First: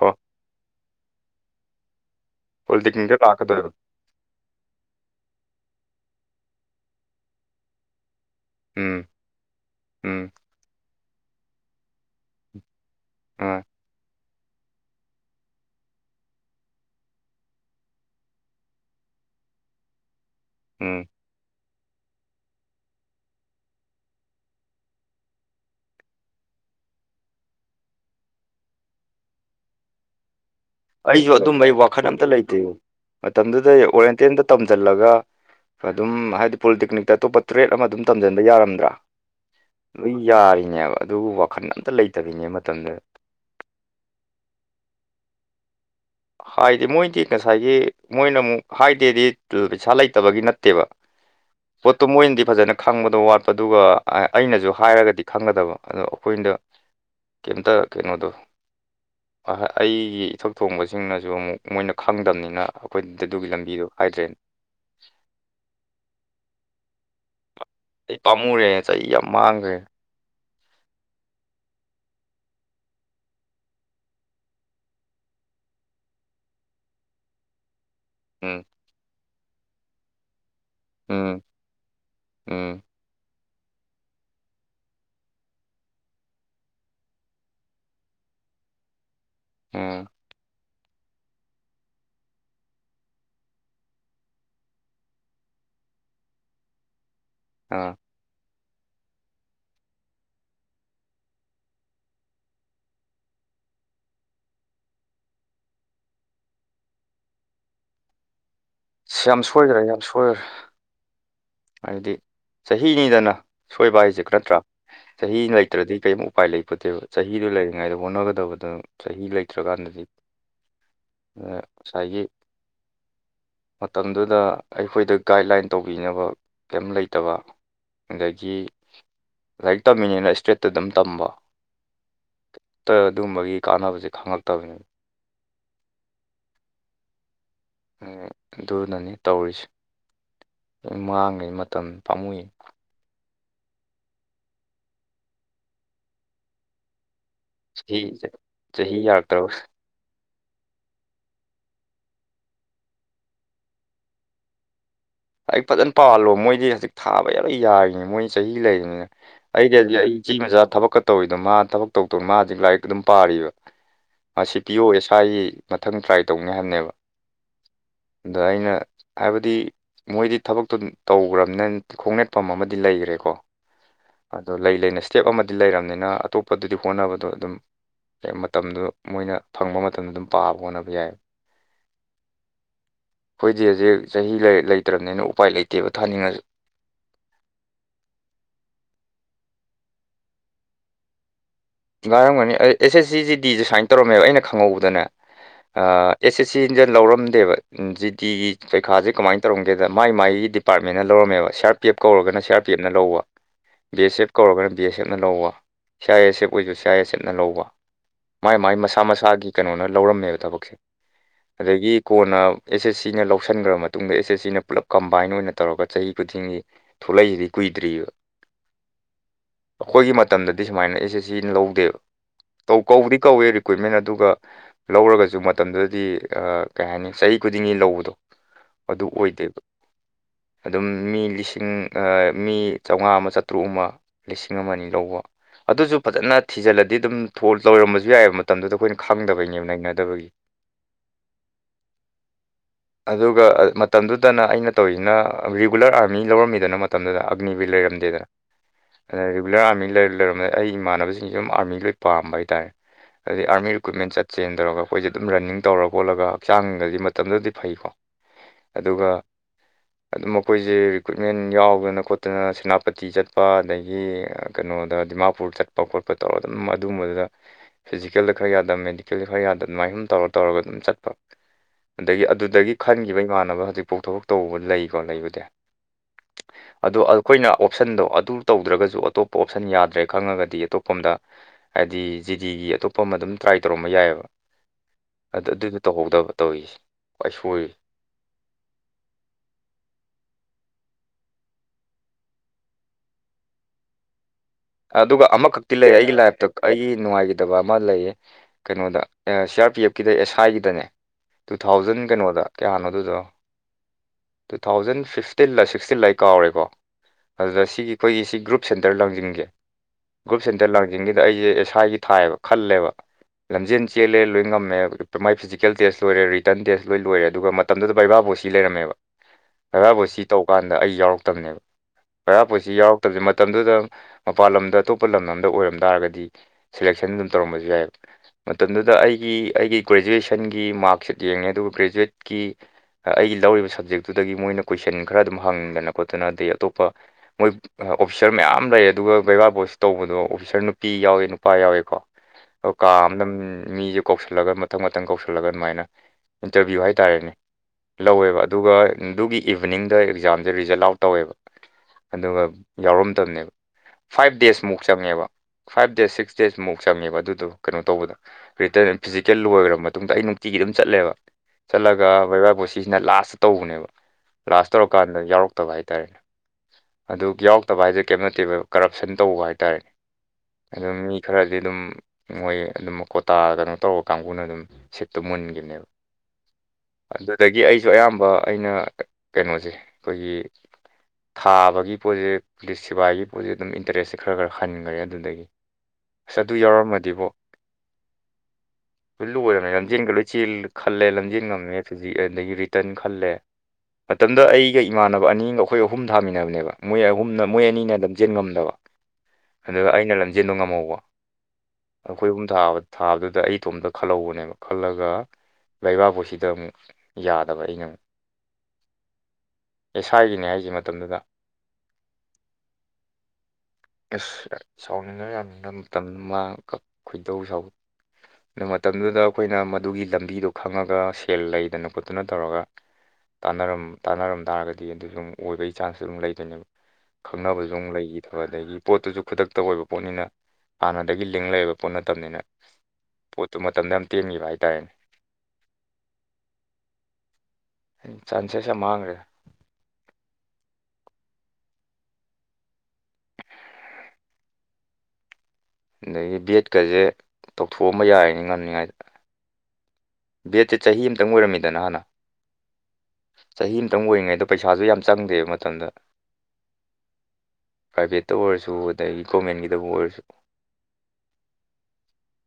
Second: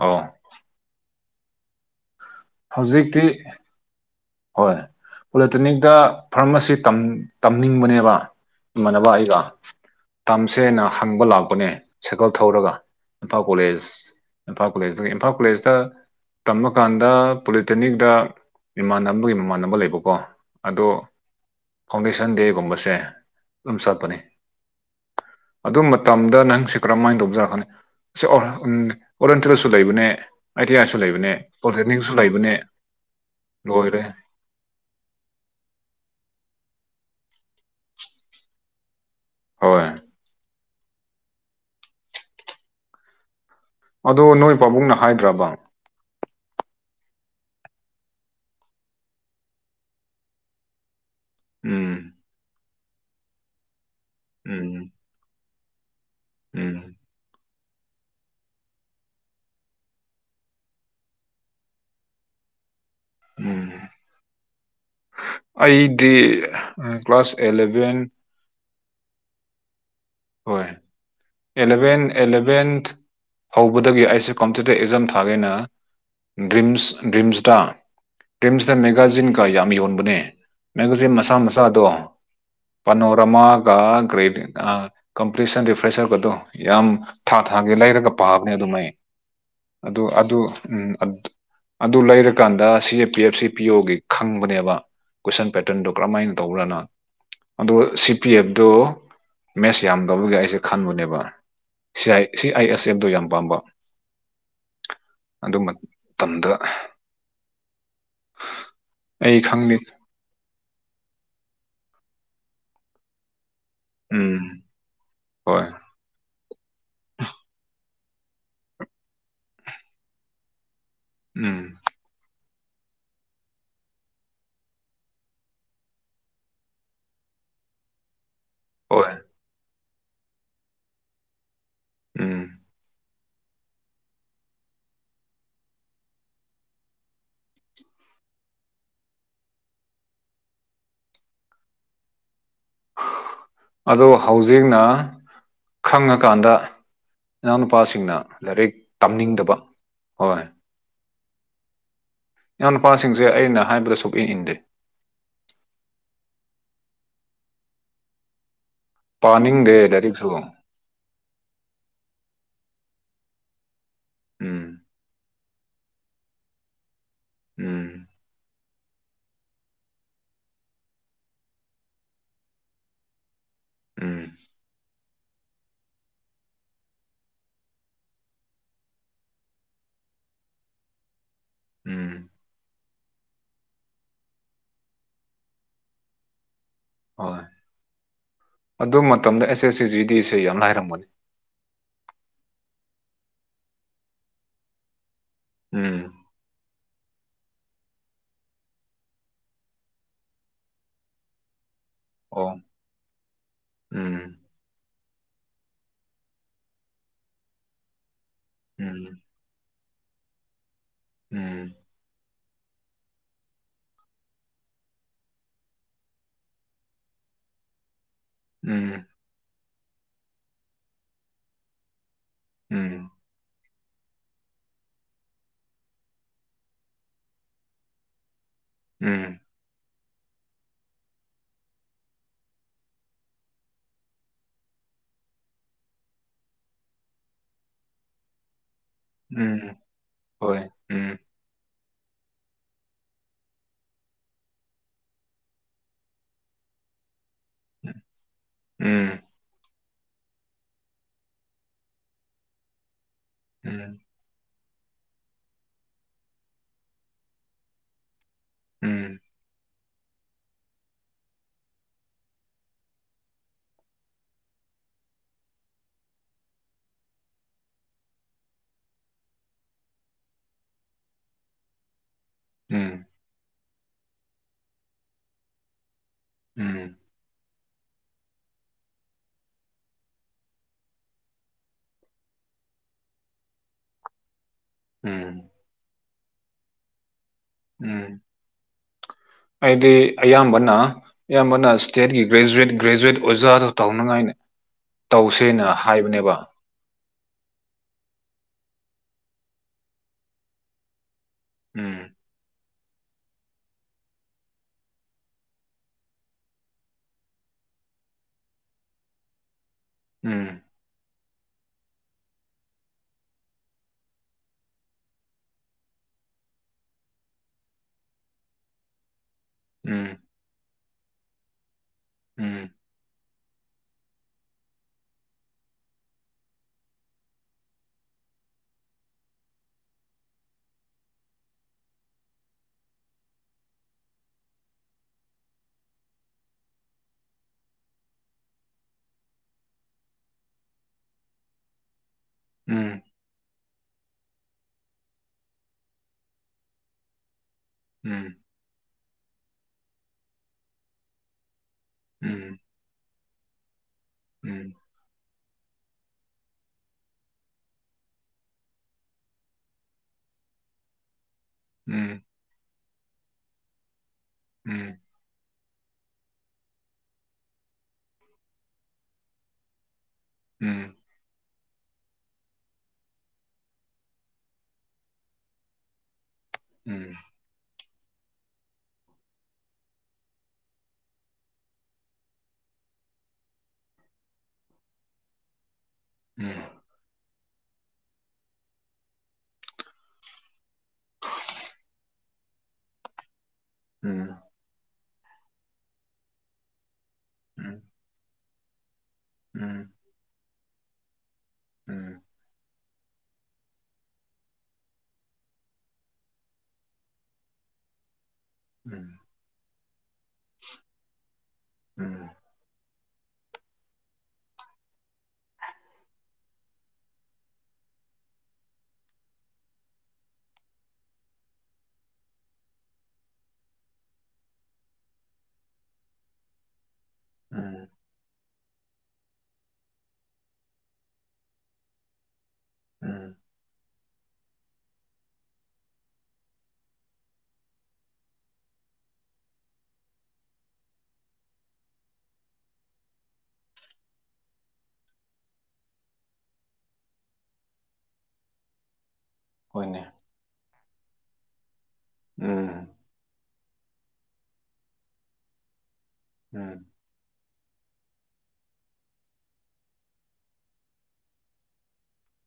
ꯀꯣ ꯍꯧꯖꯤꯛꯇꯤ [unintelligible] ꯍꯣꯏ ꯄꯣꯂꯤꯇꯦꯛꯅꯤꯛꯇ ꯐꯥꯔꯃꯥꯁꯤ ꯇꯝꯅꯤꯡꯕꯅꯦꯕ ꯎꯝ ꯏꯃꯥꯟꯅꯕ ꯑꯩꯒ ꯎꯝ ꯇꯝꯁꯦꯅ ꯍꯪꯕ ꯂꯥꯛꯄꯅꯦ ꯁꯥꯏꯀꯜ ꯊꯧꯔꯒ ꯊꯥꯎ ꯑ ꯀꯣꯂꯦꯖ ꯏꯝꯐꯥꯜ ꯀꯣꯂꯦꯖꯇ ꯏꯝꯐꯥꯜ ꯀꯣꯂꯦꯖꯇ ꯇꯝꯃ ꯀꯥꯟꯗ ꯄꯣꯂꯤꯇꯦꯛꯅꯤꯛꯇ ꯏꯃꯥꯟꯅꯕ ꯃꯒꯤ ꯃꯃꯥꯟꯅꯕ ꯂꯩꯕꯀꯣ ꯑꯗꯣ ꯎꯝ ꯐꯥꯎꯟꯗꯦꯁꯟ ꯗꯦꯒꯨꯝꯕꯁꯦ ꯑꯗꯨꯝ ꯆꯠꯄꯅꯦ ꯑꯗꯨ ꯃꯇꯝꯗ ꯅꯪꯁꯦ ꯀꯔꯝꯍꯥꯏꯅ ꯇꯧꯖꯥꯠꯅꯣꯅꯦ ꯁꯤ ꯑꯣ ꯎꯝ ꯑꯣꯔꯟꯇꯦꯜꯁꯨ ꯂꯩꯕꯅꯦ ꯑꯥꯏ ꯇꯤ ꯑꯥꯏꯁꯨ ꯑꯩꯁꯨ ꯂꯩꯕꯅꯦ ꯑꯗꯨꯝꯕ ꯑꯩ ꯋꯥꯈꯜ ꯄꯣꯂꯤꯇꯦꯛꯅꯤꯛꯁꯨ ꯑꯝꯇ ꯂꯩꯕꯅꯦ ꯂꯩꯇꯦ ꯃꯇꯝꯗꯨꯗ ꯑꯩ ꯂꯣꯏꯔꯦ ꯑꯣꯔꯦꯟꯇꯦꯟꯗ ꯇꯝꯁꯤꯜꯂꯒ ꯑꯗꯨꯝ ꯍꯥꯏꯗꯤ ꯄꯣꯂꯤꯇꯤꯅꯤꯛꯇ ꯑꯇꯣꯞꯄ ꯇ꯭ꯔꯦꯠ ꯑꯃ ꯑꯗꯨꯝ ꯇꯝꯖꯟꯕ ꯌꯥꯔꯝꯗ꯭ꯔꯥ ꯍꯣꯏ ꯂꯣꯏ ꯌꯥꯔꯤꯅꯦꯕ ꯑꯗꯨꯕꯨ ꯋꯥꯈꯜ ꯑꯝꯇ ꯂꯩꯇꯕꯤꯅꯦ ꯃꯇꯝꯗꯨꯗ ꯑꯗꯣ ꯅꯣꯏ ꯄꯥꯕꯨꯡꯅ ꯍꯥꯏꯗ꯭ꯔꯕ ꯍꯥꯏꯗꯤ ꯃꯣꯏꯗꯤ ꯉꯁꯥꯏꯒꯤ ꯃꯣꯏꯅ ꯑꯃꯨꯛ ꯍꯥꯏꯗꯦꯗꯤ ꯄꯩꯁꯥ ꯂꯩꯇꯕꯒꯤ ꯅꯠꯇꯦꯕ ꯄꯣꯠꯇꯣ ꯎꯝ ꯃꯣꯏꯅꯗꯤ ꯐꯖꯅ ꯈꯪꯕꯗꯣ ꯋꯥꯠꯄ ꯑꯗꯨꯒ ꯎꯝ ꯑꯩꯅꯁꯨ ꯍꯥꯏꯔꯒꯗꯤ ꯈꯪꯒꯗꯕ ꯑꯗꯣ ꯑꯩꯈꯣꯏꯗ ꯎꯝ ꯀꯩꯝꯇ ꯀꯩꯅꯣꯗꯣ ꯑꯩꯒꯤ ꯏꯊꯛ ꯊꯣꯡꯕꯁꯤꯡꯅꯁꯨ ꯑꯃꯨꯛ ꯃꯣꯏꯅ ꯈꯪꯗꯕꯅꯤꯅ ꯑꯩꯈꯣꯏꯗ ꯑꯗꯨꯒꯤ ꯎꯝ ꯂꯝꯕꯤꯗꯣ ꯍꯥꯏꯗ꯭ꯔꯦ ꯑꯩꯗꯤ ꯀ꯭ꯂꯥꯁ ꯑꯦꯂꯚꯦꯟ ꯑꯩ ꯄꯥꯝꯃꯨꯔꯦ ꯆꯍꯤ ꯌꯥꯝ ꯃꯥꯡꯈ꯭ꯔꯦ ꯍꯣꯏ ꯑꯦꯂꯚꯦꯟ ꯑꯦꯂꯚꯦꯟ ꯍꯧꯕꯗꯒꯤ ꯑꯩꯁꯦ ꯀꯣꯝꯄꯤꯇꯤꯇꯤꯞ ꯑꯦꯛꯖꯥꯝ ꯊꯥꯒꯦꯅ ꯗ꯭ꯔꯤꯝꯁ ꯗ꯭ꯔꯤꯝꯁꯗ ꯎꯝ ꯗ꯭ꯔꯤꯝꯁꯇ ꯃꯦꯒꯥꯖꯤꯟꯒ ꯌꯥꯝ ꯌꯣꯟꯕꯅꯦ ꯃꯦꯒꯥꯖꯤꯟ ꯃꯁꯥ ꯎꯝ ꯃ ꯆꯥꯗꯣ ꯎꯝ ꯄꯅꯣꯔꯃꯥꯒ ꯒ꯭ꯔꯦ ꯑ ꯀꯝꯄ꯭ꯔꯤꯁꯟ ꯔꯤ ꯄ꯭ꯔꯦꯁꯔꯒꯗꯨ ꯌꯥꯝ ꯊꯥ ꯊꯥꯒꯤ ꯂꯩꯔꯒ ꯄꯥꯕꯅꯦ ꯑꯗꯨꯝ ꯑꯩ ꯑꯗꯨ ꯎꯝ ꯑꯗꯨ ꯎꯝ ꯑ ꯑꯗꯨ ꯂꯩꯔꯀꯥꯟꯗ ꯁꯤ ꯑꯦ ꯄꯤ ꯑꯦꯐ ꯁꯤ ꯄꯤ ꯑꯣꯒꯤ ꯈꯪꯕꯅꯦꯕ ꯀꯣꯏꯁꯟ ꯄꯦꯇꯔ꯭ꯟꯗꯨ ꯀꯔꯝꯃꯥꯏꯅ ꯇꯧꯕ꯭ꯔꯅ ꯑꯗꯨ ꯑꯥ ꯁꯤ ꯄꯤ ꯑꯦꯐꯗꯨ ꯃꯦꯁ ꯌꯥꯝꯗꯕꯒꯤ ꯑꯩꯁꯦ ꯈꯟꯕꯅꯦꯕ ꯁꯤ ꯑꯥꯏ ꯁꯤ ꯑꯥꯏ ꯑꯦꯁ ꯑꯐꯗꯣ ꯌꯥꯝ ꯄꯥꯝꯕ ꯑꯗꯨ ꯃꯇꯝꯗ ꯁꯤ ꯑꯩ ꯌꯥꯝ ꯈꯪꯅꯤ ꯁꯣꯏꯈ꯭ꯔꯦ ꯌꯥꯝ ꯁꯣꯏꯈ꯭ꯔꯦ ꯍꯥꯏꯗꯤ ꯆꯍꯤꯅꯤꯗꯅ ꯁꯣꯏꯕ ꯍꯥꯏꯁꯦ ꯈ ꯎꯝ ꯅꯠꯇ꯭ꯔꯥ ꯆꯍꯤ ꯍꯣꯏ ꯂꯩꯇ꯭ꯔꯗꯤ ꯀꯔꯤꯝ ꯎꯄꯥꯏ ꯂꯩꯄꯣꯠꯇꯦꯕ ꯆꯍꯤꯗꯨ ꯂꯩꯔꯤꯉꯩꯗ ꯍꯣꯠꯅꯒꯗꯕꯗꯨ ꯆꯍꯤ ꯂꯩꯇ꯭ꯔꯀꯥꯟꯗꯗꯤ ꯎꯝ ꯉꯁꯥꯏꯒꯤ ꯃꯇꯝꯗꯨꯗ ꯑꯩꯈꯣꯏꯗ ꯒꯥꯏꯗꯂꯥꯏꯟ ꯇꯧꯕꯤꯅꯕ ꯀꯩꯝ ꯂꯩꯇꯕ ꯑꯗꯒꯤ ꯑꯣꯏ ꯂꯥꯏꯔꯤꯛ ꯇꯝꯃꯤꯅꯦꯅ ꯏꯁꯇ꯭ꯔꯦꯠꯇ ꯑꯗꯨꯝ ꯇꯝꯕ ꯎꯝ ꯇ ꯑꯗꯨꯒꯨꯝꯕꯒꯤ ꯀꯥꯟꯅꯕꯁꯦ ꯈꯪꯉꯛꯇꯕꯅꯦꯕ ꯎꯝ ꯑꯗꯨꯅꯅꯦ ꯇꯧꯔꯤꯁꯦ ꯂꯣꯏ ꯃꯥꯡꯒꯤ ꯃꯇꯝ ꯄꯥꯝꯃꯨꯏ ꯑꯗꯣ ꯍꯧꯖꯤꯛꯅ ꯈꯪꯉꯀꯥꯟꯗ ꯏꯅꯥꯎꯅꯨꯄꯥꯁꯤꯡꯅ ꯆꯍꯤꯁꯦ ꯂꯥꯏꯔꯤꯛ ꯆꯍꯤ ꯌꯥꯔꯛꯇ꯭ꯔꯕ ꯇꯝꯅꯤꯡꯗꯕ ꯍꯣꯏ ꯏꯅꯥꯎ ꯅꯨꯄꯥꯁꯤꯡꯁꯦ ꯑꯩꯅ ꯍꯥꯏꯕꯗ ꯁꯨꯛꯏ ꯏꯟꯗꯦ ꯂꯥꯏꯔꯤꯛ ꯐꯖꯅ ꯄꯥꯍꯜꯂꯣ ꯃꯣꯏꯗꯤ ꯍꯧꯖꯤꯛ ꯊꯥꯕ ꯌꯥꯝ ꯌꯥꯔꯤꯅꯤ ꯃꯣꯏ ꯆꯍꯤ ꯂꯩꯔꯤꯅꯤꯅ ꯑꯩꯗꯤ ꯄꯥꯅꯤꯡꯗꯦ ꯍꯧꯖꯤꯛ ꯑꯩ ꯂꯥꯏꯔꯤꯛꯁꯨ ꯆꯤ ꯃꯆꯥ ꯊꯕꯛꯀ ꯇꯧꯋꯤꯗꯣ ꯃꯥ ꯊꯕꯛ ꯇꯧꯇꯧ ꯃꯥ ꯍꯧꯖꯤꯛ ꯂꯥꯏꯔꯤꯛ ꯑꯗꯨꯝ ꯄꯥꯔꯤꯕ ꯃꯥ ꯁꯤ ꯎꯝ ꯄꯤ ꯑꯣ ꯑꯦꯁ ꯑꯥꯏꯒꯤ ꯃꯊꯪ ꯇ꯭ꯔꯥꯏ ꯇꯧꯅꯤ ꯍꯥꯏꯕꯅꯦꯕ ꯎꯝ ꯑꯗ ꯑꯩꯅ ꯍꯥꯏꯕꯗꯤ ꯃꯣꯏꯗꯤ ꯊꯕꯛꯇꯨ ꯇꯧꯈ꯭ꯔꯕꯅ ꯈꯣꯡꯅꯦꯠꯐꯝ ꯑꯃꯗꯤ ꯂꯩꯈ꯭ꯔꯦꯀꯣ ꯎꯝ ꯑꯗꯣ ꯂꯩ ꯂꯩꯅ ꯏꯁꯇꯦꯞ ꯑꯃꯗꯤ ꯂꯩꯔꯝꯅꯤꯅ ꯑꯇꯣꯞꯄꯗꯨꯗꯤ ꯍꯣꯠꯅꯕꯗꯣ ꯑꯗꯨꯝ ꯍ ꯃꯇꯝꯗꯨ ꯃꯣꯏꯅ ꯐꯪꯕ ꯃꯇꯝꯗ ꯑꯗꯨꯝ ꯄꯥꯕ ꯍꯣꯠꯅꯕ ꯌꯥꯏꯕ ꯎꯝ ꯈꯣꯏꯗꯤ ꯍꯧꯖꯤꯛ ꯆꯍꯤ ꯂꯩ ꯂꯩꯇ꯭ꯔꯝꯅꯤꯅ ꯎꯄꯥꯏ ꯂꯩꯇꯦꯕ ꯊꯥꯅꯤꯡꯉꯁꯨ ꯍꯣꯏ ꯑꯗꯨ ꯃꯇꯝꯗ ꯑꯦꯁ ꯑꯦꯁ ꯁꯤ ꯖꯤ ꯗꯤꯁꯦ ꯌꯥꯝ ꯂꯥꯏꯔꯝꯒꯅꯤ ꯂꯥꯏꯔꯝꯒꯅꯤ ꯑꯩ ꯑꯦꯁ ꯑꯦꯁ ꯁꯤꯖꯤ ꯗꯤꯁꯦ ꯁꯥꯏꯟ ꯇꯧꯔꯝꯃꯦꯕ ꯑꯩꯅ ꯈꯪꯍꯧꯕꯗꯅꯦ ꯑ ꯎꯝ ꯑꯦꯁ ꯑꯦꯁ ꯁꯤꯅ ꯂꯧꯔꯝꯗꯦꯕ ꯖꯤ ꯗꯤꯒꯤ ꯄꯩꯔꯤꯈꯥꯁꯦ ꯀꯃꯥꯏꯅ ꯇꯧꯔꯝꯒꯦꯗ ꯃꯥꯏ ꯃꯥꯏꯒꯤꯗꯤ ꯄꯥꯔ꯭ꯠꯃꯦꯟꯅ ꯂꯧꯔꯝꯃꯦꯕ ꯁꯤꯑꯔ ꯄꯤ ꯑꯦꯐ ꯀꯧꯔꯒꯅ ꯑꯣ ꯁꯤ ꯑꯥꯔ ꯄꯤ ꯑꯦꯐꯅ ꯂꯧꯕ ꯕꯤ ꯑꯦꯁ ꯑꯦꯐ ꯎꯝ ꯀꯧꯔꯒꯅ ꯕꯤ ꯑꯦꯁ ꯑꯦꯐꯅ ꯂꯧꯕ ꯁꯤ ꯑꯥꯔ ꯑꯦꯁ ꯑꯦꯐ ꯑꯣꯏꯁꯨ ꯁꯤ ꯑꯥꯏꯌꯦ ꯆꯦꯠꯅ ꯂꯧꯕ ꯃꯥꯏ ꯃꯥꯏ ꯃꯁꯥ ꯎꯝ ꯃꯁꯥꯒꯤ ꯀꯩꯅꯣꯅ ꯂꯧꯔꯝꯃꯦꯕ ꯊꯕꯛꯁꯦ ꯎꯝ ꯑꯗꯒꯤ ꯀꯣꯟꯅ ꯑꯦꯁ ꯑꯦꯁ ꯁꯤꯅ ꯂꯧꯁꯤꯟꯈ꯭ꯔ ꯃꯇꯨꯡꯗ ꯑꯦꯁ ꯑꯦꯁ ꯁꯤꯅ ꯄꯨꯜꯂꯞ ꯀꯝꯕꯥꯏꯟ ꯑꯣꯏꯅ ꯇꯧꯔꯒ ꯆꯍꯤ ꯈꯨꯗꯤꯡꯒꯤ ꯊꯣꯛꯂꯛꯏꯁꯤꯗꯤ ꯀꯨꯏꯗ꯭ꯔꯤꯕ ꯎꯝ ꯑꯈꯣꯏꯒꯤ ꯃꯇꯝꯗꯗꯤ ꯁꯨꯃꯥꯏꯅ ꯑꯦꯁ ꯁꯦ ꯁꯤꯅ ꯂꯧꯗꯦꯕ ꯇꯧ ꯎꯝ ꯀꯧꯕꯗꯤ ꯀꯧꯋꯦ ꯔꯤꯀ꯭ꯋꯤꯠꯃꯦꯟ ꯑꯗꯨꯒ ꯂꯧꯔꯒꯁꯨ ꯃꯇꯝꯗꯨꯗꯗꯤ ꯑ ꯀꯩ ꯍꯥꯏꯅꯤ ꯆꯍꯤ ꯈꯨꯗꯤꯡꯒꯤ ꯂꯧꯕꯗꯣ ꯑꯗꯨ ꯎꯝ ꯑꯣꯏꯗꯦꯕ ꯑꯗꯨꯝ ꯃꯤ ꯂꯤꯁꯤꯡ ꯑ ꯃꯤ ꯆꯥꯝꯃꯉꯥ ꯑꯃ ꯆꯥꯇ꯭ꯔꯨꯛ ꯑꯃ ꯂꯤꯁꯤꯡ ꯑꯃ ꯑꯅꯤ ꯂꯧꯕ ꯑꯗꯨꯁꯨ ꯐꯖꯅ ꯊꯤꯖꯤꯜꯂꯗꯤ ꯑꯗꯨꯝ ꯐꯣꯜꯇꯧꯔꯝꯕꯁꯨ ꯌꯥꯏꯌꯦꯕ ꯃꯇꯝꯗꯨꯗ ꯑꯩꯈꯣꯏꯅ ꯈꯪꯗꯕꯩꯅꯦ ꯎꯝ ꯅꯩꯅꯗꯕꯒꯤ ꯍꯣꯏ ꯎꯝ ꯑꯗꯨꯒ ꯃꯇꯝꯗꯨꯗꯅ ꯑꯩꯅ ꯇꯧꯔꯤꯁꯤꯅ ꯔꯤꯒꯨꯂꯔ ꯑꯥꯔꯃꯤ ꯂꯧꯔꯝꯃꯤꯗꯅ ꯃ ꯇꯝꯗꯨꯗ ꯑꯒꯅꯤꯒꯤ ꯎꯝ ꯂꯩꯔꯝꯗꯦꯗꯅ ꯑꯗꯨꯅ ꯎꯝ ꯔꯤꯒꯨꯂꯔ ꯑꯥꯔꯃꯤ ꯂꯩ ꯂꯩꯔꯝꯕ ꯑꯩ ꯏꯃꯥꯟꯅꯕꯁꯤꯡꯁꯤ ꯑꯗꯨꯝ ꯑꯥꯔꯃꯤ ꯂꯣꯏ ꯄꯥꯝꯕ ꯍꯥꯏꯇꯥꯔꯦ ꯑꯗꯩ ꯑꯥꯔꯃꯤ ꯔꯤꯀ꯭ꯋꯤꯞꯃꯦꯟ ꯆꯠꯁꯦꯅ ꯇꯧꯔꯒ ꯑꯩꯈꯣꯏꯁꯦ ꯑꯗꯨꯝ ꯔꯟꯅꯤꯡ ꯇꯧꯔ ꯈꯣꯠꯂꯒ ꯍꯛꯆꯥꯡꯗꯗꯤ ꯃꯇꯝꯗꯨꯗꯗꯤ ꯐꯩꯀꯣ꯫ ꯎꯝ ꯑꯗꯨꯒ ꯑꯗꯨꯝ ꯑꯈꯣꯏꯁꯦ ꯔꯤꯀ꯭ꯔꯨꯏꯠꯃꯦꯟ ꯌꯥꯎꯗꯅ ꯈꯣꯠꯇꯅ ꯁꯦꯅꯥꯄꯇꯤ ꯆꯠꯄ ꯑꯗꯒꯤ ꯀꯩꯅꯣꯗ ꯗꯤꯃꯥꯄꯨꯔ ꯆꯠꯄ ꯈꯣꯠꯄ ꯇꯧꯔꯒ ꯑꯗꯨꯝ ꯑꯗꯨꯝꯕꯗꯨꯗ ꯐꯤꯖꯤꯀꯦꯜꯗ ꯈꯔ ꯌꯥꯗꯕ ꯃꯦꯗꯤꯀꯦꯜꯗ ꯈꯔ ꯌꯥꯗ ꯑꯗꯨꯃꯥꯏꯅ ꯁꯨꯝ ꯇꯧꯔ ꯇꯧꯔꯒ ꯑꯗꯨꯝ ꯆꯠꯄ ꯑꯗꯒꯤ ꯑꯗꯨꯗꯒꯤ ꯎꯝ ꯈꯟꯈꯤꯕ ꯏꯃꯥꯟꯅꯕ ꯍꯧꯖꯤꯛ ꯐꯥꯎ ꯊꯕꯛ ꯇꯧꯕ ꯂꯩꯀꯣ ꯂꯩꯕꯗꯤ ꯎꯝ ꯑꯗꯣ ꯑꯩꯈꯣꯏꯅ ꯑꯣꯞꯁꯟꯗꯣ ꯑꯗꯨ ꯇꯧꯗ꯭ꯔꯒꯁꯨ ꯑꯇꯣꯞꯄ ꯑꯣꯞꯁꯟ ꯌꯥꯗ꯭ꯔꯦ ꯈꯪꯉꯒꯗꯤ ꯑꯇꯣꯞꯄꯝꯗ ꯍꯥꯏꯗꯤ ꯖꯤꯗꯤꯒꯤ ꯑꯇꯣꯞꯄ ꯑꯃ ꯑꯗꯨꯝ ꯇ꯭ꯔꯥꯏ ꯇꯧꯔꯝꯕ ꯌꯥꯏꯌꯦꯕ ꯑꯗꯨ ꯎꯝ ꯑꯗꯨꯏꯗꯣ ꯇꯧꯍꯧꯗꯕ ꯇꯧꯔꯤꯁꯦ ꯈ꯭ꯋꯥꯏ ꯁꯣꯏꯔꯤꯁꯦ ꯎꯝ ꯑꯩꯗꯤ ꯑꯌꯥꯝꯕꯅ ꯑꯌꯥꯝꯕꯅ ꯏꯁꯇꯦꯠꯀꯤ ꯒ꯭ꯔꯦꯖꯨꯋꯦꯠ ꯒ꯭ꯔꯦꯖꯨꯋꯦꯠ ꯑꯣꯖꯥꯗꯣ ꯇꯧꯅꯤꯡꯉꯥꯏꯅꯦ꯫ ꯑꯗꯨꯒ ꯑꯃꯈꯛꯇꯤ ꯂꯩ ꯑꯩꯒꯤ ꯂꯥꯏꯐꯇ ꯑꯩꯒꯤ ꯅꯨꯡꯉꯥꯏꯒꯤꯗꯕ ꯑꯃ ꯂꯩꯌꯦ ꯀꯩꯅꯣꯗ ꯁꯤ ꯑꯥꯔ ꯄꯤ ꯑꯦꯐꯀꯤꯗ ꯑꯦꯁ ꯁꯥꯏꯒꯤꯗꯅꯦ ꯇꯨ ꯊꯥꯎꯖꯟ ꯎꯝ ꯀꯩꯅꯣꯗ ꯀꯌꯥꯅꯣ ꯑꯗꯨꯗꯣ ꯇꯨ ꯊꯥꯎꯖꯟ ꯐꯤꯐꯇꯤꯟꯂ ꯁꯤꯛꯁꯇꯤꯟꯂ ꯑꯩ ꯀꯥꯎꯔꯦꯀꯣ ꯑꯗꯨꯗ ꯁꯤꯒꯤ ꯑꯩꯈꯣꯏꯒꯤ ꯁꯤ ꯒ꯭ꯔꯨꯞ ꯁꯦꯟꯇꯔ ꯂꯥꯡꯖꯤꯡꯒꯤ ꯒ꯭ꯔꯨꯞ ꯎꯝ ꯁꯦꯟꯇꯔ ꯂꯥꯡꯖꯤꯡꯒꯤꯗ ꯑꯩꯁꯦ ꯑꯦꯁ ꯁꯥꯏꯒꯤ ꯊꯥꯏꯑꯕ ꯈꯜꯂꯦꯕ ꯂꯝꯖꯦꯟ ꯆꯦꯜꯂꯦ ꯂꯣꯏ ꯉꯝꯃꯦ ꯃꯥꯏ ꯐꯤꯖꯤꯀꯦꯜ ꯇꯦꯁ ꯂꯣꯏꯔꯦ ꯔꯤꯇꯔꯟ ꯇꯦꯁ ꯂꯣꯏ ꯂꯣꯏꯔꯦ ꯑꯗꯨꯒ ꯃꯇꯝꯗꯨꯗ ꯕꯩꯕꯥꯕꯣ ꯁꯤ ꯂꯩꯔꯝꯃꯦꯕ ꯎꯝ ꯕꯩꯕꯄꯣꯠꯁꯤ ꯇꯧ ꯀꯥꯟꯗ ꯑꯩ ꯌꯥꯎꯔꯛꯇꯅꯦꯕ ꯎꯝ ꯕꯩꯔꯥꯄꯣꯠꯁꯤ ꯌꯥꯎꯔꯛꯇꯕꯁꯦ ꯃꯇꯝꯗꯨꯗ ꯃꯄꯥꯟ ꯂꯝꯗ ꯑꯇꯣꯞꯄ ꯂꯝ ꯂꯝꯗ ꯑꯣꯏꯔꯝ ꯇꯥꯔꯒꯗꯤ ꯁꯦꯂꯦꯛꯁꯟ ꯑꯗꯨꯝ ꯇꯧꯔꯝꯕꯁꯨ ꯌꯥꯏꯕ ꯃꯇꯝꯗꯨꯗ ꯑꯩꯒꯤ ꯑꯩꯒꯤ ꯒ꯭ꯔꯦꯖꯨꯋꯦꯁꯟꯒꯤ ꯃꯥꯔꯛꯁꯤꯠ ꯌꯦꯡꯉꯦ ꯑꯗꯨꯒ ꯒ꯭ꯔꯦꯖꯨꯋꯦꯠꯀꯤ ꯑꯩꯒꯤ ꯂꯧꯔꯤꯕ ꯁꯞꯖꯦꯛꯇꯨꯗꯒꯤ ꯃꯣꯏꯅ ꯀꯣꯏꯁꯟ ꯈꯔ ꯑꯗꯨꯝ ꯍꯪꯗꯅ ꯈꯣꯠꯇꯅ ꯑꯗꯩ ꯑꯇꯣꯞꯄ ꯃꯣꯏ ꯑꯣꯐꯤꯁꯥꯔ ꯃꯌꯥꯝ ꯂꯩ ꯑꯗꯨꯒ ꯕꯩꯕꯥ ꯕꯣꯁ ꯇꯧꯕꯗꯣ ꯑꯣꯐꯤꯁꯥꯔ ꯅꯨꯄꯤ ꯌꯥꯎꯋꯦ ꯅꯨꯄꯥ ꯌꯥꯎꯋꯦꯀꯣ ꯑꯣ ꯀꯥ ꯎꯝ ꯑꯝꯗ ꯃꯤꯁꯦ ꯀꯧꯁꯜꯂꯒ ꯃꯊꯪ ꯃꯊꯪ ꯀꯧꯁꯜꯂꯒ ꯑꯗꯨꯃꯥꯏꯅ ꯏꯟꯇꯔꯚꯤꯌꯨ ꯍꯥꯏꯇꯥꯔꯦꯅꯦ ꯎꯝ ꯂꯧꯋꯦꯕ꯫ ꯑꯗꯨꯒ ꯑꯗꯨꯒꯤ ꯏꯚꯅꯤꯡꯗ ꯑꯦꯛꯖꯥꯝꯁꯦ ꯔꯤꯖꯜ ꯑꯥꯎꯠ ꯇꯧꯋꯦꯕ ꯑꯗꯨꯒ ꯎꯝ ꯌꯥꯎꯔꯝꯗꯕꯅꯦꯕ ꯐꯥꯏꯚ ꯎꯝ ꯗꯦꯖꯃꯨꯛ ꯆꯪꯉꯦꯕ ꯐꯥꯏꯚ ꯗꯦꯖ ꯁꯤꯛꯁ ꯗꯦꯖꯃꯨꯛ ꯆꯪꯉꯦꯕ ꯑꯗꯨꯗꯣ ꯀꯩꯅꯣ ꯇꯧꯕꯗ ꯔꯤꯇ ꯐꯤꯖꯤꯀꯦꯜ ꯂꯣꯏꯈ꯭ꯔ ꯃꯇꯨꯡꯗ ꯑꯩ ꯅꯨꯡꯇꯤꯒꯤ ꯑꯗꯨꯝ ꯆꯠꯂꯦꯕ ꯆꯠꯂꯒ ꯎꯝ ꯕꯩꯕꯥꯏꯕꯣꯠ ꯁꯤꯁꯤꯅ ꯂꯥꯁꯇ ꯇꯧꯕꯅꯦꯕ ꯂꯥꯁ ꯎꯝ ꯇꯧꯔꯀꯥꯟꯗ ꯌꯥꯎꯔꯛ ꯇꯕ ꯍꯥꯏꯇꯥꯔꯦꯅꯦ ꯑꯗꯨ ꯌꯥꯎꯔꯛꯇꯕ ꯍꯥꯏꯁꯦ ꯀꯔꯤꯝ ꯅꯠꯇꯦꯕ ꯀꯔꯞꯁꯟ ꯇꯧꯕ ꯍꯥꯏꯇꯥꯔꯦꯅꯦ ꯎꯝ ꯑꯗꯨꯝ ꯃꯤ ꯈꯔꯗꯤ ꯑꯗꯨꯝ ꯃꯣꯏ ꯑꯗꯨꯝ ꯀꯣꯇꯥ ꯀꯩꯅꯣ ꯇꯧꯔꯒ ꯀꯥꯡꯕꯨꯅ ꯑꯗꯨꯝ ꯁꯤꯠꯇꯣ ꯃꯨꯟꯒꯤꯕꯅꯦꯕ ꯑꯗꯨꯗꯒꯤ ꯑꯩꯁꯨ ꯑꯌꯥꯝꯕ ꯑꯩꯅ ꯀꯩꯅꯣꯁꯦ ꯈꯣꯏꯒꯤ ꯊꯥꯕꯒꯤ ꯄꯣꯠꯁꯦ ꯄꯨꯂꯤꯁ ꯁꯤꯕꯥꯏꯒꯤ ꯈꯣꯏꯖꯦ ꯗꯨꯝ ꯏꯟꯇꯔꯦꯁꯇꯤ ꯈꯔ ꯈꯔ ꯍꯟꯒꯔꯦ ꯑꯗꯨꯗꯒꯤ ꯑꯁ ꯑꯗꯨ ꯌꯥꯎꯔꯝꯃꯗꯤꯀꯣ [unintelligible] ꯂꯣꯏ ꯂꯣꯏꯔꯝꯃꯦ ꯂꯝꯖꯦꯟꯒ ꯂꯣꯏ ꯆꯦꯜ ꯈꯜꯂꯦ ꯂꯝꯖꯦꯟ ꯉꯝꯃꯦꯖꯤꯛ ꯑꯗꯒꯤ ꯔꯤꯇꯟ ꯈꯜꯂꯦ ꯃꯇꯝꯗꯨꯗ ꯑꯩꯒ ꯏꯃꯥꯟꯅꯕ ꯑꯅꯤꯒ ꯑꯩꯈꯣꯏ ꯑꯍꯨꯝ ꯊꯥꯃꯤꯟꯅꯕꯅꯦꯕ ꯃꯣꯏ ꯑꯍꯨꯝꯅ ꯃꯣꯏ ꯑꯅꯤꯅ ꯂꯝꯖꯦꯟ ꯉꯝꯗꯕ ꯑꯗꯨꯒ ꯑꯩꯅ ꯂꯝꯖꯦꯟꯗꯣ ꯉꯝꯍꯧꯕ ꯑꯩꯈꯣꯏ ꯑꯍꯨꯝ ꯊꯥ ꯊꯥꯕꯗꯨꯗ ꯑꯩ ꯏꯇꯣꯝꯇ ꯈꯜꯍꯧꯕꯅꯦꯕ ꯈꯜꯂꯒ ꯂꯩꯕꯥꯛꯄꯨꯁꯤꯗ ꯑꯃꯨꯛ ꯌꯥꯗꯕ ꯑꯩꯅ ꯎꯝ ꯑꯦꯁ ꯑꯥꯏꯒꯤꯅꯤ ꯍꯥꯏꯁꯦ ꯃꯇꯝꯗꯨꯗ ꯑꯁ ꯁꯥꯎꯅꯤꯡꯗꯅ ꯌꯥꯅꯤꯡꯉꯝ ꯃꯇꯝꯗ ꯃꯥ ꯈꯣꯏꯗꯧ ꯁꯥꯎꯕ ꯑꯗꯨ ꯃꯇꯝꯗꯨꯗ ꯑꯩꯈꯣꯏꯅ ꯃꯗꯨꯒꯤ ꯂꯝꯕꯤꯗꯣ ꯈꯪꯉꯒ ꯁꯦꯜ ꯂꯩꯗꯅ ꯈꯣꯠꯇꯅ ꯇꯧꯔꯒ ꯇꯥꯟꯅꯔꯝ ꯇꯥꯟꯅꯔꯝ ꯇꯥꯔꯒꯗꯤ ꯑꯗꯨꯁꯨ ꯑꯃꯨꯛ ꯑꯣꯏꯕꯒꯤ ꯆꯥꯟꯁꯁꯨ ꯑꯗꯨꯝ ꯂꯩꯗꯣꯏꯅꯦꯕ ꯈꯪꯅꯕꯁꯨ ꯁꯨꯃꯨꯡ ꯂꯩꯒꯤꯗ ꯄꯣꯠꯇꯨꯁꯨ ꯈꯨꯗꯛꯇ ꯑꯣꯏꯕ ꯄꯣꯠꯅꯤꯅ ꯍꯥꯟꯅꯗꯒꯤ ꯂꯤꯡ ꯂꯩꯕ ꯄꯣꯠ ꯅꯠꯇꯝꯅꯤꯅ ꯄꯣꯠꯇꯨ ꯃꯇꯝꯗ ꯌꯥꯝ ꯇꯦꯟꯒꯤꯕ ꯍꯥꯏꯇꯥꯔꯦꯅꯦ ꯆꯥꯟꯁꯦꯁ ꯌꯥꯝ ꯃꯥꯡꯒꯔꯦ ꯑꯗꯒꯤ ꯕꯦꯠꯀꯁꯦ ꯇꯧꯊꯣꯛꯑꯝꯕ ꯌꯥꯔꯤꯅꯦ ꯉꯟꯂꯤꯉꯥꯏꯗ ꯍꯣꯏꯅꯦ ꯕꯦꯠꯁꯦ ꯆꯍꯤ ꯑꯃꯇꯪ ꯑꯣꯏꯔꯝꯃꯤꯗꯅ ꯍꯥꯟꯅ ꯎꯝ ꯆꯍꯤ ꯑꯃꯇꯪ ꯑꯣꯏꯔꯤꯉꯩꯗ ꯄꯩꯁꯥꯁꯨ ꯌꯥꯝ ꯆꯪꯗꯦꯕ ꯃꯇꯝꯗꯨꯗ ꯎꯝ ꯄ꯭ꯔꯥꯏꯚꯦꯠꯇ ꯑꯣꯏꯔꯁꯨ ꯑꯗꯒꯤ ꯒꯣꯃꯦꯟꯒꯤꯗꯕꯨ ꯑꯣꯏꯔꯁꯨ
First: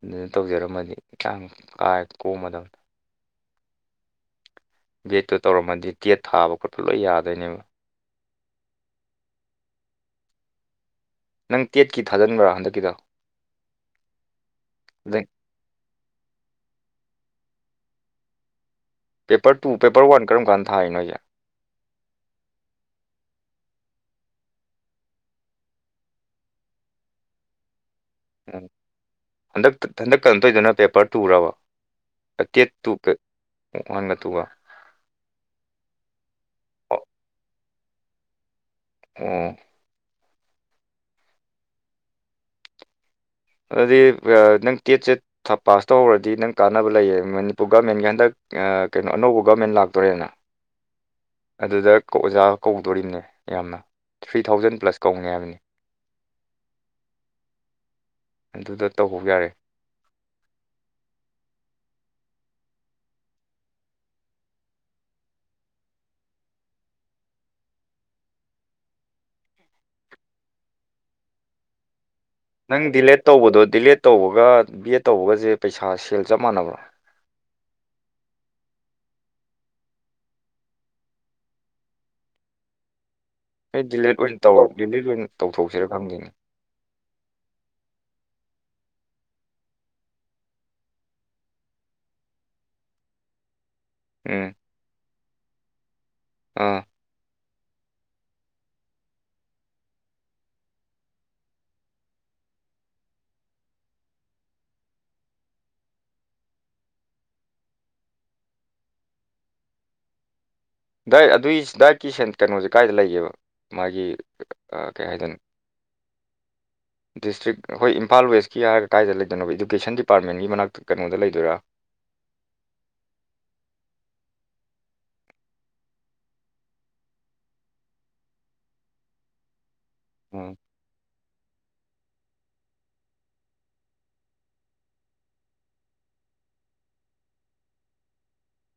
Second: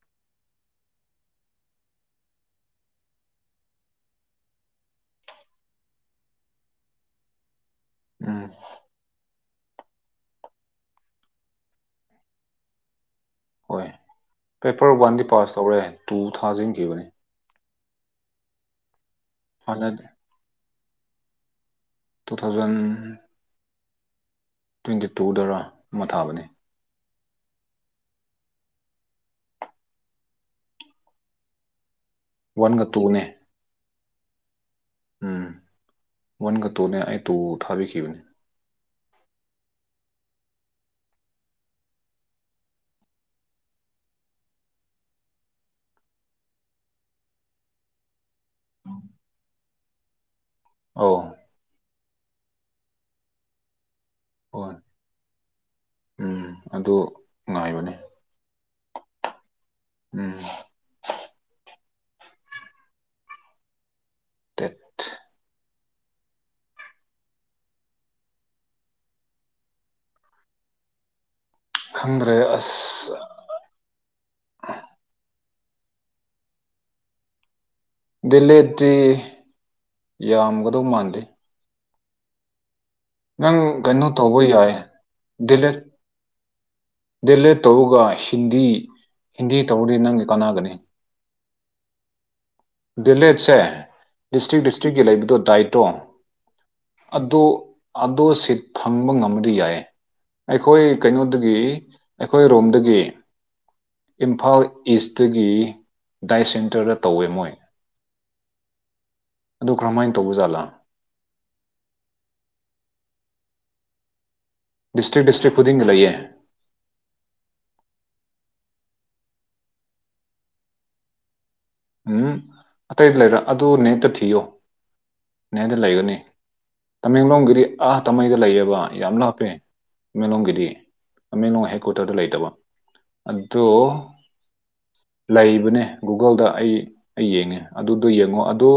ꯑꯗꯨꯗ ꯇꯧꯖꯔꯝꯃꯗꯤ [unintelligible] ꯀꯣꯝꯃꯗꯝ ꯕꯦꯠꯇꯨ ꯇꯧꯔꯝꯃꯗꯤ ꯇꯦꯠ ꯊꯥꯕ ꯈꯣꯠꯄ ꯂꯣꯏ ꯌꯥꯗꯣꯏꯅꯦꯕ ꯎꯝ ꯅꯪ ꯇꯦꯠꯀꯤ ꯊꯥꯖꯤꯟꯕ꯭ꯔꯥ ꯍꯟꯗꯛꯀꯤꯗꯣ ꯍꯣꯏ ꯄꯦꯄꯔ ꯋꯥꯟꯗꯤ ꯑꯗꯩ ꯄꯥꯁ ꯇꯧꯔꯦ ꯇꯨ ꯊꯥꯖꯤꯟꯈꯤꯕꯅꯦ ꯄꯦꯄꯔ ꯇꯨ ꯍꯥꯟꯅ ꯄꯦꯄꯔ ꯋꯥꯟ ꯀꯔꯝ ꯀꯥꯟꯗ ꯊꯥꯏꯅꯣꯁꯦ ꯇꯨ ꯊꯥꯎꯖꯟ ꯇ꯭ꯋꯦꯟꯇꯤ ꯇꯨꯗꯔꯥ ꯑꯃ ꯊꯥꯕꯅꯤ ꯎꯝ ꯍꯟꯗꯛ ꯍꯟꯗꯛ ꯀꯩ ꯇꯧꯗꯨꯅ ꯄꯦꯄꯔ ꯇꯨꯔꯕ ꯋꯥꯟꯒ ꯇꯦꯠꯇꯨ ꯇꯨꯅꯦ ꯋꯥꯟꯒ ꯇꯨꯒ ꯎꯝ ꯋꯥꯟꯒ ꯑꯣ ꯇꯨꯅꯦ ꯑꯩ ꯇꯨ ꯊꯥꯕꯤꯈꯤꯕꯅꯦ ꯑꯣ ꯑꯗꯨꯗꯤ ꯅꯪ ꯇꯦꯠꯁꯦ ꯄꯥꯁ ꯇꯧꯍꯧꯔꯗꯤ ꯅꯪ ꯀꯥꯟꯅꯕ ꯂꯩꯌꯦ ꯃꯅꯤꯄꯨꯔ ꯒꯃꯦꯟꯒꯤ ꯍꯟꯗꯛ ꯀꯩꯅꯣ ꯑꯅꯧꯕ ꯒꯕꯃꯦꯟ ꯂꯥꯛꯇꯣꯔꯦꯅ ꯑꯧ ꯑꯗꯨꯗ ꯑꯣꯖꯥ ꯀꯧꯗꯣꯔꯤꯕꯅꯦ ꯌꯥꯝꯅ ꯊ꯭ꯔꯤ ꯍꯣꯏ ꯊꯥꯎꯖꯟ ꯄ꯭ꯂꯁ ꯀꯧꯅꯤ ꯍꯥꯏꯕꯅꯤ ꯎꯝ ꯑꯗꯨ ꯉꯥꯏꯕꯅꯦ ꯑꯗꯨꯗ ꯇꯧꯍꯧ ꯌꯥꯔꯦ ꯎꯝ ꯇꯦꯠ ꯈꯪꯗ꯭ꯔꯦ ꯑꯥ ꯅꯪ ꯗꯤꯂꯦꯠ ꯇꯧꯕꯗꯣ ꯗꯤꯂꯦꯠ ꯇꯧꯕꯒ ꯕꯤꯌꯦꯠ ꯇꯧꯕꯒꯁꯦ ꯄꯩꯁꯥ ꯁꯦꯜ ꯆꯞ ꯃꯥꯟꯅꯕ꯭ꯔꯥ ꯗꯤꯂꯦꯠꯇꯤ ꯌꯥꯝꯒꯗꯧ ꯃꯥꯟꯗꯦ ꯅꯪ ꯑꯩ ꯀꯩꯅꯣ ꯗꯤꯂꯦꯠ ꯑꯣꯏꯅ ꯇꯧꯕ ꯇꯧ ꯌꯥꯏ ꯗꯤꯂꯦꯠ ꯑꯣꯏꯅ ꯗꯤꯂꯦꯠ ꯇꯧꯊꯣꯛꯁꯤꯔꯥ ꯈꯪꯗꯦꯅꯦ ꯗꯦꯂꯦꯠ ꯇꯧꯔꯒ ꯍꯤꯟꯗꯤ ꯍꯤꯟꯗꯤ ꯇꯧꯔꯗꯤ ꯅꯪꯒꯤ ꯀꯥꯟꯅꯒꯅꯤ [inaudible] ꯗꯤꯂꯦꯖꯁꯦ ꯎꯝ ꯗꯤꯁꯇ꯭ꯔꯤꯛ ꯗꯤꯁꯇ꯭ꯔꯤꯛꯀꯤ ꯂꯩꯕꯗꯣ ꯗꯥꯏꯇꯣ ꯑꯥ ꯑꯗꯣ ꯑꯗꯣ ꯁꯤꯠ ꯐꯪꯕ ꯉꯝꯃꯗꯤ ꯌꯥꯏ ꯑꯩꯈꯣꯏ ꯀꯩꯅꯣꯗꯒꯤ ꯑꯩꯈꯣꯏ ꯔꯣꯝꯗꯒꯤ ꯏꯝꯐꯥꯜ ꯏꯁꯇꯒꯤ ꯗꯥꯏ ꯁꯦꯟꯇꯔꯗ ꯇꯧꯋꯦ ꯃꯣꯏ ꯑꯗꯨ ꯀꯔꯃꯥꯏꯅ ꯇꯧꯕ ꯖꯥꯠꯂꯥ ꯗꯥꯏꯠ ꯑꯗꯨꯏ ꯗꯥꯏꯠꯀꯤ ꯁꯦꯟ ꯀꯩꯅꯣꯁꯦ ꯀꯥꯏꯗ ꯂꯩꯒꯦꯕ ꯃꯥꯒꯤ ꯑ, ꯀꯩ ꯗꯤꯁꯇ꯭ꯔꯤꯛ ꯍꯥꯏꯗꯣꯏꯅꯣ ꯗꯤꯇ꯭ꯔꯤꯛ ꯈꯨꯗꯤꯡ ꯂꯩꯌꯦ ꯗꯤꯁꯇ꯭ꯔꯤꯛ ꯍꯣꯏ ꯏꯝꯐꯥꯜ ꯋꯦꯁꯀꯤ ꯍꯥꯏꯔ ꯀꯥꯏꯗ ꯂꯩꯗꯣꯏꯅꯣ ꯏꯗꯨꯀꯦꯁꯟ ꯗꯤꯄꯥꯔꯠꯃꯦꯟꯒꯤ ꯃꯅꯥꯛꯇ ꯀꯩꯅꯣꯗ ꯂꯩꯗꯣꯏꯔꯥ ꯎꯝ ꯑꯇꯩꯗ ꯂꯩꯔꯣꯏ ꯑꯗꯨ ꯅꯦꯛꯇ ꯊꯤꯌꯣ ꯅꯦꯗ ꯂꯩꯒꯅꯤ ꯇꯃꯦꯡꯂꯣꯡꯒꯤꯗꯤ ꯑꯥ ꯇꯥꯃꯩꯗ ꯂꯩꯌꯦꯕ ꯌꯥꯝ ꯂꯥꯞꯄꯦ ꯎꯝ ꯇꯃꯦꯡꯂꯣꯡꯒꯤꯗꯤ ꯇꯃꯦꯡꯂꯣꯡ ꯍꯦꯛꯀ꯭ꯨꯇꯔꯗ ꯂꯩꯇꯕ ꯑꯗꯣ ꯂꯩꯕꯅꯦ ꯒꯨꯒꯜꯗ ꯑꯩ ꯑꯩ ꯌꯦꯡꯉꯦ ꯑꯗꯨꯗꯣ ꯌꯦꯡꯉꯣ ꯑꯗꯨ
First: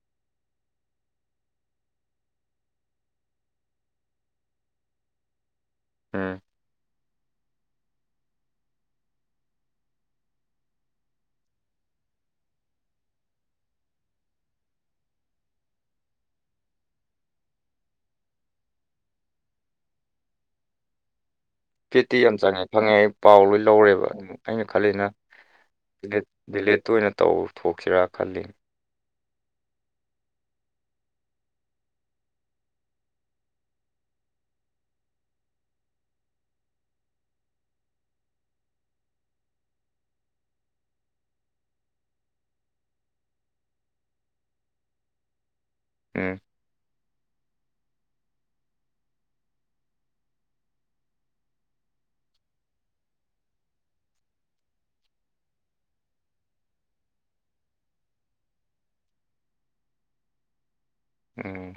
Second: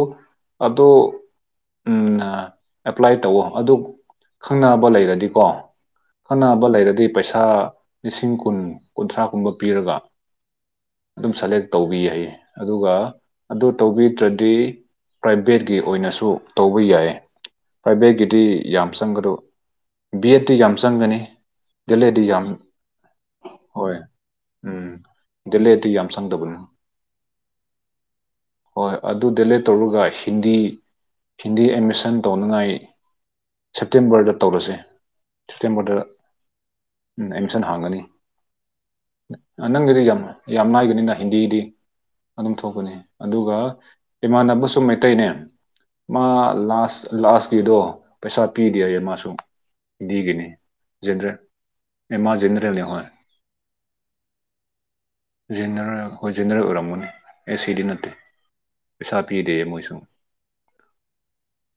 ꯑꯗꯣ ꯎꯝ ꯑꯦꯄ꯭ꯂꯥꯏ ꯇꯧꯋ ꯑꯗꯨ ꯈꯪꯅꯕ ꯂꯩꯔꯗꯤꯀꯣ ꯎꯝ ꯈꯟꯅꯅꯕ ꯂꯩꯔꯗꯤ ꯄꯩꯁꯥ ꯂꯤꯁꯤꯡ ꯀꯨꯟ ꯀꯨꯟꯊ꯭ꯔꯥ ꯀꯨꯝꯕ ꯄꯤꯔꯒ ꯑꯗꯨꯝ ꯁꯦꯂꯦꯛ ꯇꯧꯕ ꯌꯥꯏꯌꯦ ꯑꯗꯨꯒ ꯑꯗꯨ ꯇꯧꯕꯤꯗ꯭ꯔꯗꯤ ꯄ꯭ꯔꯥꯏꯚꯦꯠꯀꯤ ꯑꯣꯏꯅꯁꯨ ꯇꯧꯕ ꯌꯥꯏ ꯄꯥꯏꯕꯦꯒꯤꯗꯤ ꯌꯥꯝ ꯆꯪꯒꯗꯣ ꯕꯤ ꯑꯦꯗꯇꯤ ꯌꯥꯝ ꯆꯪꯒꯅꯤ ꯄꯦꯠꯇꯤ ꯌꯥꯝ ꯆꯪꯉꯦ ꯈꯪꯉꯦ ꯑꯩ ꯄꯥꯎ ꯂꯣꯏ ꯂꯧꯔꯦꯕ ꯑꯩꯅ ꯈꯜꯂꯤꯅ ꯗꯦꯂꯦꯗꯤ ꯌꯥꯝ ꯗꯤꯂꯦꯠ ꯆꯪꯗꯕꯅꯤ ꯗꯤꯂꯦꯠꯇ ꯑꯣꯏꯅ ꯇꯧꯊꯣꯛꯁꯤꯔꯥ ꯈꯜꯂꯤ ꯍꯣꯏ ꯑꯗꯨ ꯗꯦꯂꯦꯠ ꯇꯧꯔꯒ ꯍꯤꯟꯗꯤ ꯍꯤꯟꯗꯤ ꯑꯦꯠꯃꯤꯁꯟ ꯇꯧꯅꯉꯥꯏ ꯁꯦꯞꯇꯦꯝꯕꯔꯗ ꯇꯧꯔꯁꯦ ꯁꯦꯞꯇꯦꯝꯕꯔꯗ ꯎꯝ ꯑꯦꯃꯤꯁꯟ ꯍꯥꯡꯒꯅꯤ ꯅꯪꯒꯤꯗꯤ ꯌꯥꯝ ꯌꯥꯝ ꯅꯥꯥꯏꯒꯅꯤꯅ ꯍꯤꯟꯗꯤꯒꯤꯗꯤ ꯑꯗꯨꯝ ꯊꯣꯛꯄꯅꯤ ꯑꯗꯨꯒ ꯏꯃꯥꯟꯅꯕꯁꯨ ꯃꯩꯇꯩꯅꯦ ꯃꯥ ꯎꯝ ꯂꯥꯁ ꯂꯥꯁ ꯗꯦꯗꯣ ꯄꯩꯁꯥ ꯄꯤꯗꯦ ꯍꯥꯏꯌꯦ ꯃꯥꯁꯨ ꯍꯤꯟꯗꯤꯒꯤꯅꯦ ꯖꯦꯟꯗ꯭ꯔꯦ ꯃꯥ ꯖꯦꯅꯔꯦꯜ ꯍꯣꯏ ꯖꯦꯅꯔꯦꯜ ꯑꯩꯈꯣꯏ ꯖꯦꯅꯔꯦꯜ ꯑꯣꯏꯔꯝꯒꯅꯤ ꯑꯦ ꯁꯤꯗꯤ ꯅꯠꯇꯦ ꯄꯩꯁꯥ ꯄꯤꯗꯦ ꯃꯣꯏꯁꯨ ꯎꯝ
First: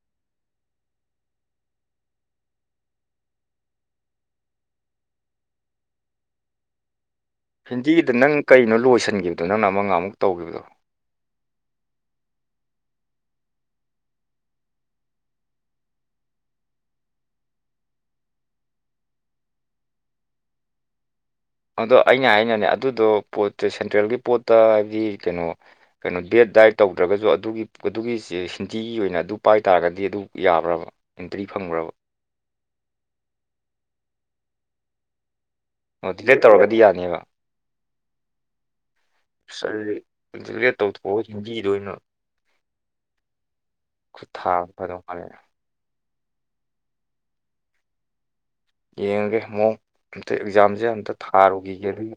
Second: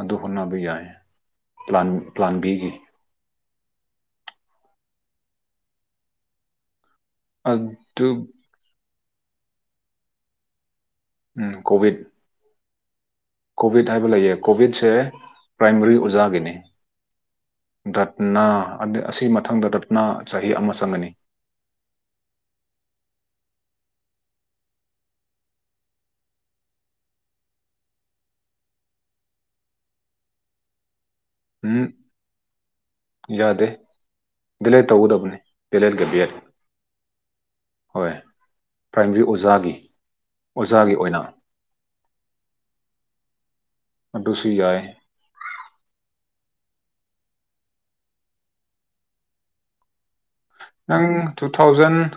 ꯑꯗꯨ ꯍꯣꯠꯅꯕ ꯌꯥꯏ ꯄ꯭ꯂꯥꯟ ꯄ꯭ꯂꯥꯟꯕꯤꯒꯤ ꯑꯗꯨ ꯍꯤꯟꯗꯤꯒꯤꯗ ꯅꯪ ꯀꯩꯅꯣ ꯂꯣꯏꯁꯤꯟꯈꯤꯕꯗꯣ ꯅꯪꯅ ꯑꯃꯒ ꯑꯃꯨꯛ ꯇꯧꯈꯤꯕꯗꯣ ꯎꯝ ꯀꯣꯚꯤꯠ ꯀꯣꯕꯤꯠ ꯍꯥꯏꯕ ꯂꯩꯌꯦ ꯀꯣꯕꯤꯠꯁꯦ ꯄ꯭ꯔꯥꯏꯃꯔꯤ ꯑꯣꯖꯥꯒꯤꯅꯤ ꯔꯠꯅꯥ ꯑꯁꯤ ꯃꯊꯪꯗ ꯔꯠꯅꯥ ꯆꯍꯤ ꯑꯃ ꯆꯪꯒꯅꯤ ꯑꯗꯣ ꯑꯩꯅ ꯍꯥꯏꯩꯅꯅꯦ ꯑꯗꯨꯗꯣ ꯄꯣ ꯁꯦꯟꯇ꯭ꯔꯦꯜꯒꯤ ꯄꯣꯠꯇ ꯍꯥꯏꯕꯗꯤ ꯀꯩꯅꯣ ꯀꯩꯅꯣ ꯕꯦꯠ ꯗꯥꯏꯠ ꯇꯧꯗ꯭ꯔꯒꯁꯨ ꯑꯗꯨꯒꯤ ꯑꯗꯨꯒꯤꯁꯦ ꯍꯤꯟꯗꯤꯒꯤ ꯑꯣꯏꯅ ꯑꯗꯨ ꯄꯥꯏ ꯇꯥꯔꯒꯗꯤ ꯑꯗꯨ ꯌꯥꯕ꯭ꯔꯕ ꯑꯦꯟꯇ꯭ꯔꯤ ꯎꯝ ꯐꯪꯈ꯭ꯔꯕ ꯌꯥꯗꯦ ꯗꯤꯂꯦꯠ ꯇꯧꯒꯗꯕꯅꯦ ꯑꯣ [unintelligible] ꯌꯥꯏ ꯗꯤꯂꯦꯠ ꯇꯧꯔꯒꯗꯤ ꯌꯥꯅꯦꯕ ꯍꯣꯏ ꯄ꯭ꯔꯥꯏꯃꯔꯤ ꯑꯁ ꯑꯣꯖꯥꯒꯤ ꯑꯗꯨꯗꯤ ꯗꯤꯂꯦꯠ ꯑꯣꯖꯥꯒꯤ ꯑꯣꯏꯅ ꯇꯧꯊꯣꯛꯑꯒ ꯍꯤꯟꯗꯤꯗ ꯑꯣꯏꯅ ꯑꯗꯨꯁꯨ ꯌꯥꯏ ꯑꯔꯦ ꯌꯦꯡꯉꯒꯦ ꯃꯑꯣꯡ ꯑꯝꯇ ꯑꯦꯛꯖꯥꯝꯁꯦ ꯑꯝꯇ ꯅꯪ ꯇꯨ ꯊꯥꯔꯨꯒꯤꯒꯦ ꯊꯥꯎꯖꯟ ꯑꯗꯨꯒꯤ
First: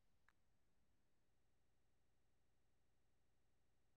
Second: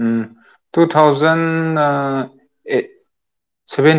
ꯎꯝ ꯇꯨ ꯊꯥꯎꯖꯟ ꯑꯦ ꯁꯦꯚꯦꯟ